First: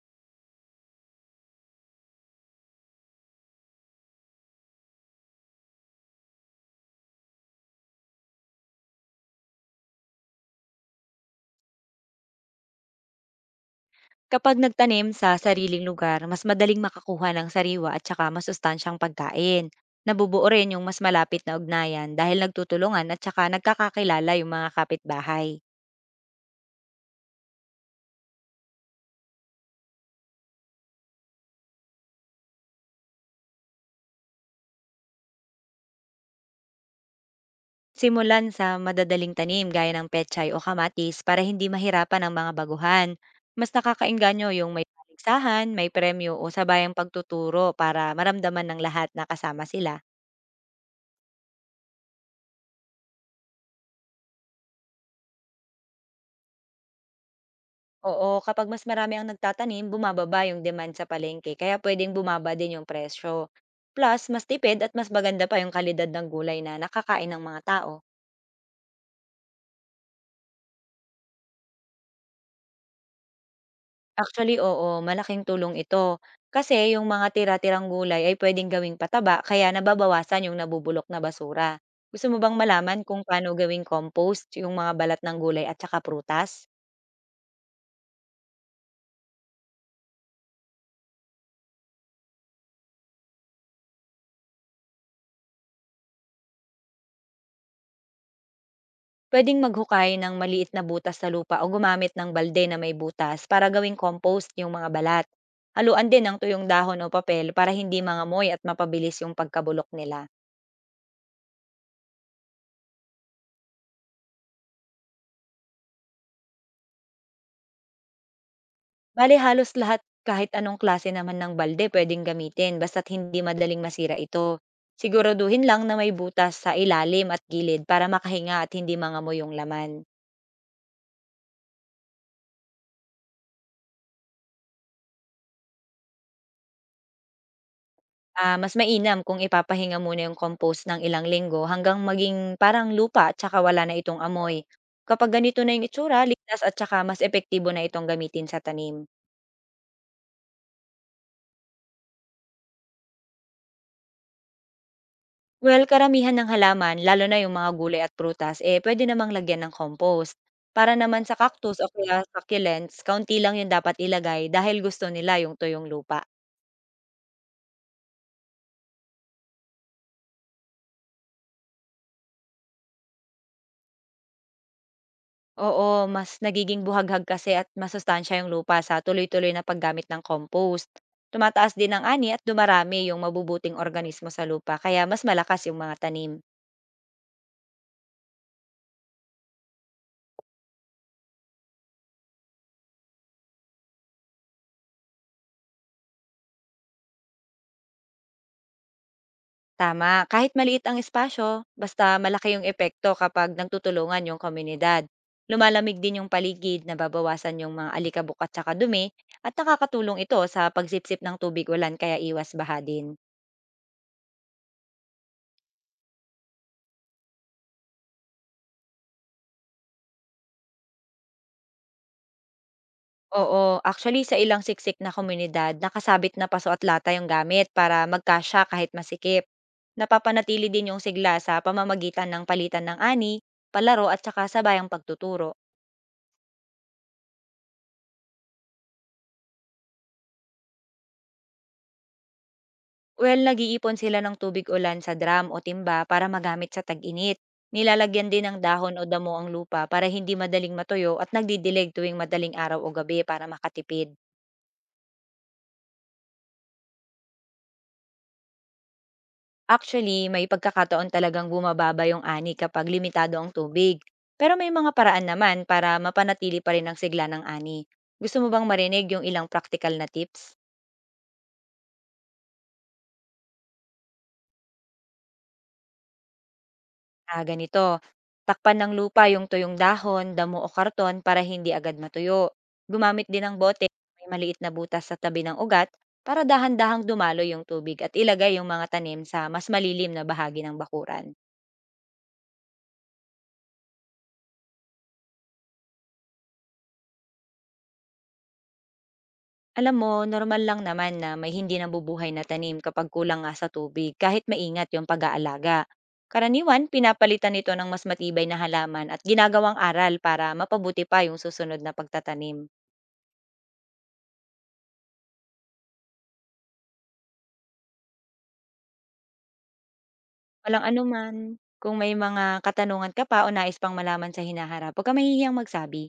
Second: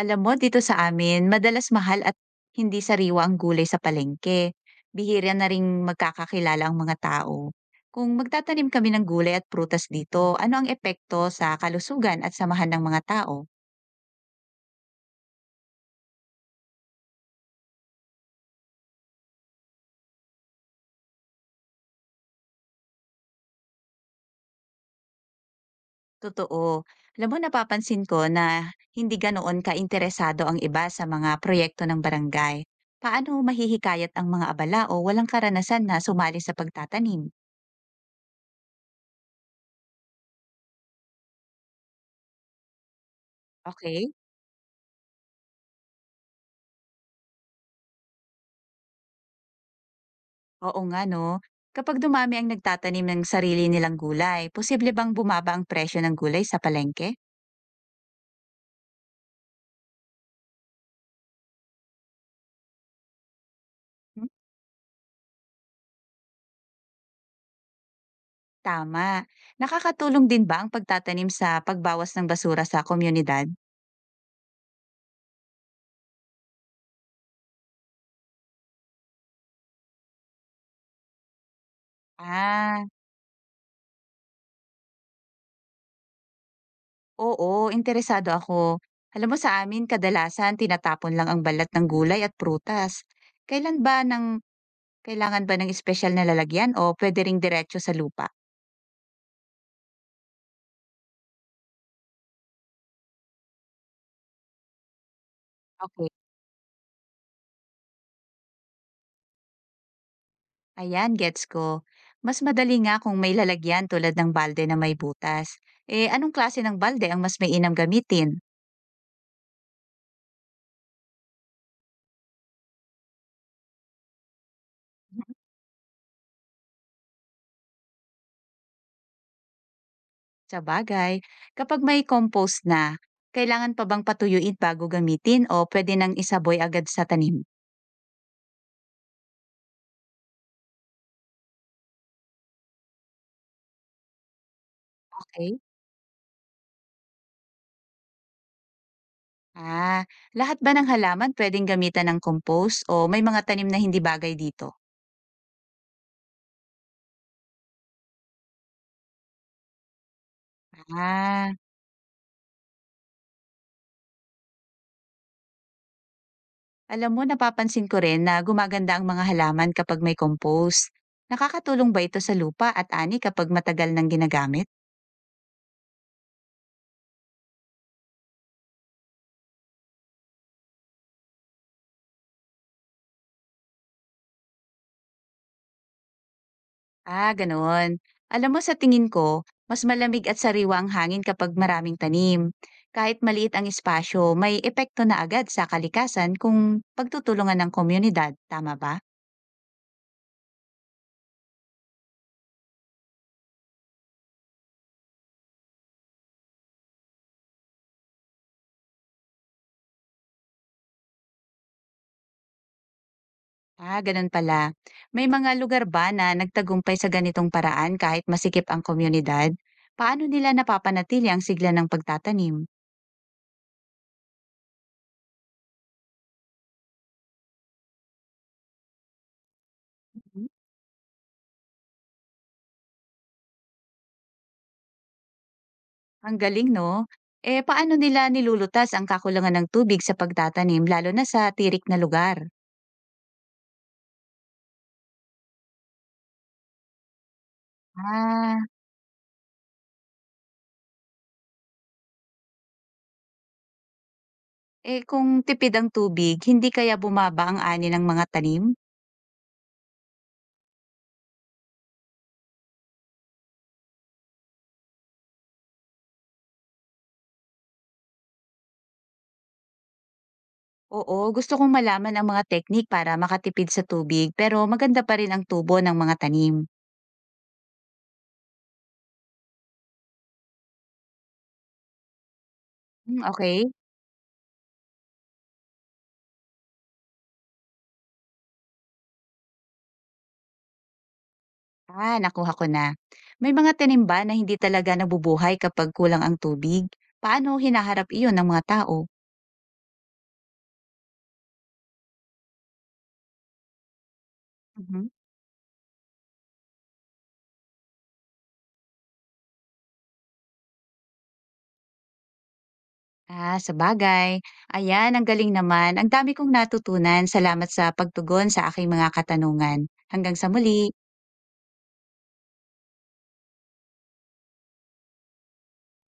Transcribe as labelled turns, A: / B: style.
A: Alam mo, dito sa amin, madalas mahal at hindi sariwa ang gulay sa palengke. Bihira na rin magkakakilala ang mga tao. Kung magtatanim kami ng gulay at prutas dito, ano ang epekto sa kalusugan at samahan ng mga tao?
B: Kapag nagtanim sa sariling lugar, mas madaling makakuha ng sariwa at saka masustansyang pagkain. Nabubuo rin yung mas malapit na ugnayan dahil nagtutulungan at saka nagkakakilala yung mga kapitbahay.
A: Totoo. Alam mo, napapansin ko na hindi ganoon ka-interesado ang iba sa mga proyekto ng barangay. Paano mahihikayat ang mga abala o walang karanasan na sumali sa pagtatanim?
B: Simulan sa madadaling tanim gaya ng pechay o kamatis para hindi mahirapan ang mga baguhan. Mas
A: Okay?
B: nakakainganyo yung may paligsahan, may premyo o sabayang pagtuturo para maramdaman ng lahat na kasama sila.
A: Oo nga no. Kapag dumami ang nagtatanim ng sarili nilang gulay, posible bang bumaba ang presyo ng gulay sa palengke?
B: Oo, kapag mas marami ang nagtatanim, bumababa yung demand sa palengke, kaya pwedeng bumaba din yung presyo. Plus,
A: Hmm,
B: mas tipid at mas maganda pa yung kalidad ng gulay na nakakain ng mga tao.
A: Tama. Nakakatulong din ba ang pagtatanim sa pagbawas ng basura sa komunidad?
B: Actually, oo, malaking tulong ito. Kasi yung mga tira-tirang gulay ay pwedeng gawing pataba, kaya nababawasan yung nabubulok na basura. Gusto mo bang
A: Ah,
B: malaman kung paano gawing compost yung mga balat ng gulay at saka prutas?
A: oo, interesado ako. Alam mo sa amin, kadalasan tinatapon lang ang balat ng gulay at prutas. Kailan ba ng, kailangan ba ng espesyal na lalagyan o pwede ring diretso sa lupa?
B: Puwedeng maghukay ng maliit na butas sa lupa o gumamit ng balde na may butas para gawing compost yung mga balat. Haluan
A: Okay.
B: din ng tuyong dahon o papel para hindi mangamoy at mapabilis yung pagkabulok nila.
A: Ayan, gets ko. Mas madali nga kung may lalagyan tulad ng balde na may butas. Eh, anong klase ng balde ang mas mainam gamitin?
B: Bale halos lahat kahit anong klase naman ng balde pwedeng gamitin basta't hindi madaling masira ito. Siguraduhin lang na may butas sa ilalim at gilid para makahinga at hindi mangamoy yung laman.
A: Sa bagay, kapag may compost na, kailangan pa bang patuyuin bago gamitin o pwede nang isaboy agad sa tanim?
B: Ah, mas mainam kung ipapahinga muna yung compost ng ilang linggo hanggang maging parang lupa at saka wala na itong amoy. Kapag
A: Okay.
B: ganito na yung itsura, ligtas at saka mas epektibo na itong gamitin sa tanim.
A: Ah, lahat ba ng halaman pwedeng gamitan ng compost o may mga tanim na hindi bagay dito?
B: Well, karamihan ng halaman, lalo na yung mga gulay at prutas, eh pwede namang lagyan ng compost. Para naman sa
A: Ah,
B: cactus o kaya succulents, kaunti lang yung dapat ilagay dahil gusto nila yung tuyong lupa.
A: alam mo, napapansin ko rin na gumaganda ang mga halaman kapag may compost. Nakakatulong ba ito sa lupa at ani kapag matagal nang ginagamit?
B: Oo, mas nagiging buhaghag kasi at masustansya yung lupa sa tuloy-tuloy na paggamit ng compost. Tumataas din ang ani at dumarami yung mabubuting organismo sa lupa kaya mas malakas yung mga tanim.
A: Ah, ganoon. Alam mo sa tingin ko, mas malamig at sariwa ang hangin kapag maraming tanim. Kahit maliit ang espasyo, may epekto na agad sa kalikasan kung pagtutulungan ng komunidad, tama ba?
B: Tama, kahit maliit ang espasyo, basta malaki yung epekto kapag nagtutulungan yung komunidad. Lumalamig din yung paligid, nababawasan yung mga alikabok at saka dumi, at nakakatulong ito sa pagsipsip ng tubig ulan kaya iwas baha din.
A: Ah, ganun pala. May mga lugar ba na nagtagumpay sa ganitong paraan kahit masikip ang komunidad? Paano nila napapanatili ang sigla ng pagtatanim?
B: Oo, actually sa ilang siksik na komunidad, nakasabit na paso at lata yung gamit para magkasya kahit masikip.
A: Hmm,
B: Napapanatili din yung sigla sa pamamagitan ng palitan ng ani, palaro at saka sabayang pagtuturo.
A: Ang galing, no? Eh, paano nila nilulutas ang kakulangan ng tubig sa pagtatanim, lalo na sa tirik na lugar?
B: Well, nag-iipon sila ng tubig ulan sa drum o timba para magamit sa tag-init. Nilalagyan din ng
A: Ah,
B: dahon o damo ang lupa para hindi madaling matuyo at nagdidilig tuwing madaling araw o gabi para makatipid.
A: eh, kung tipid ang tubig, hindi kaya bumaba ang ani ng mga tanim?
B: Actually, may pagkakataon talagang bumababa yung ani kapag limitado ang tubig. Pero may mga paraan naman para mapanatili pa rin ang sigla ng ani. Gusto mo bang marinig yung ilang practical na tips?
A: Oo, gusto kong malaman ang mga teknik para makatipid sa tubig pero maganda pa rin ang tubo ng mga tanim.
B: Ah, ganito. Takpan ng lupa yung tuyong dahon, damo o karton para hindi agad matuyo.
A: Hmm,
B: Gumamit din ng
A: okay.
B: bote, may maliit na butas sa tabi ng ugat para dahan-dahang dumalo yung tubig at ilagay yung mga tanim sa mas malilim na bahagi ng bakuran.
A: Ah, nakuha ko na. May mga tanim ba na hindi talaga nabubuhay kapag kulang ang tubig? Paano hinaharap iyon ng mga tao?
B: Alam mo, normal lang naman na may hindi nabubuhay na tanim kapag kulang nga sa tubig kahit maingat yung
A: Mhm.
B: pag-aalaga. Karaniwan, pinapalitan nito ng mas matibay na halaman at ginagawang aral para mapabuti pa yung susunod na pagtatanim.
A: Ah, sabagay. Ayan, ang galing naman. Ang dami kong natutunan. Salamat sa pagtugon sa aking mga katanungan. Hanggang sa muli.
B: Walang anuman, kung may mga katanungan ka pa o nais pang malaman sa hinaharap, huwag ka mahihiyang magsabi.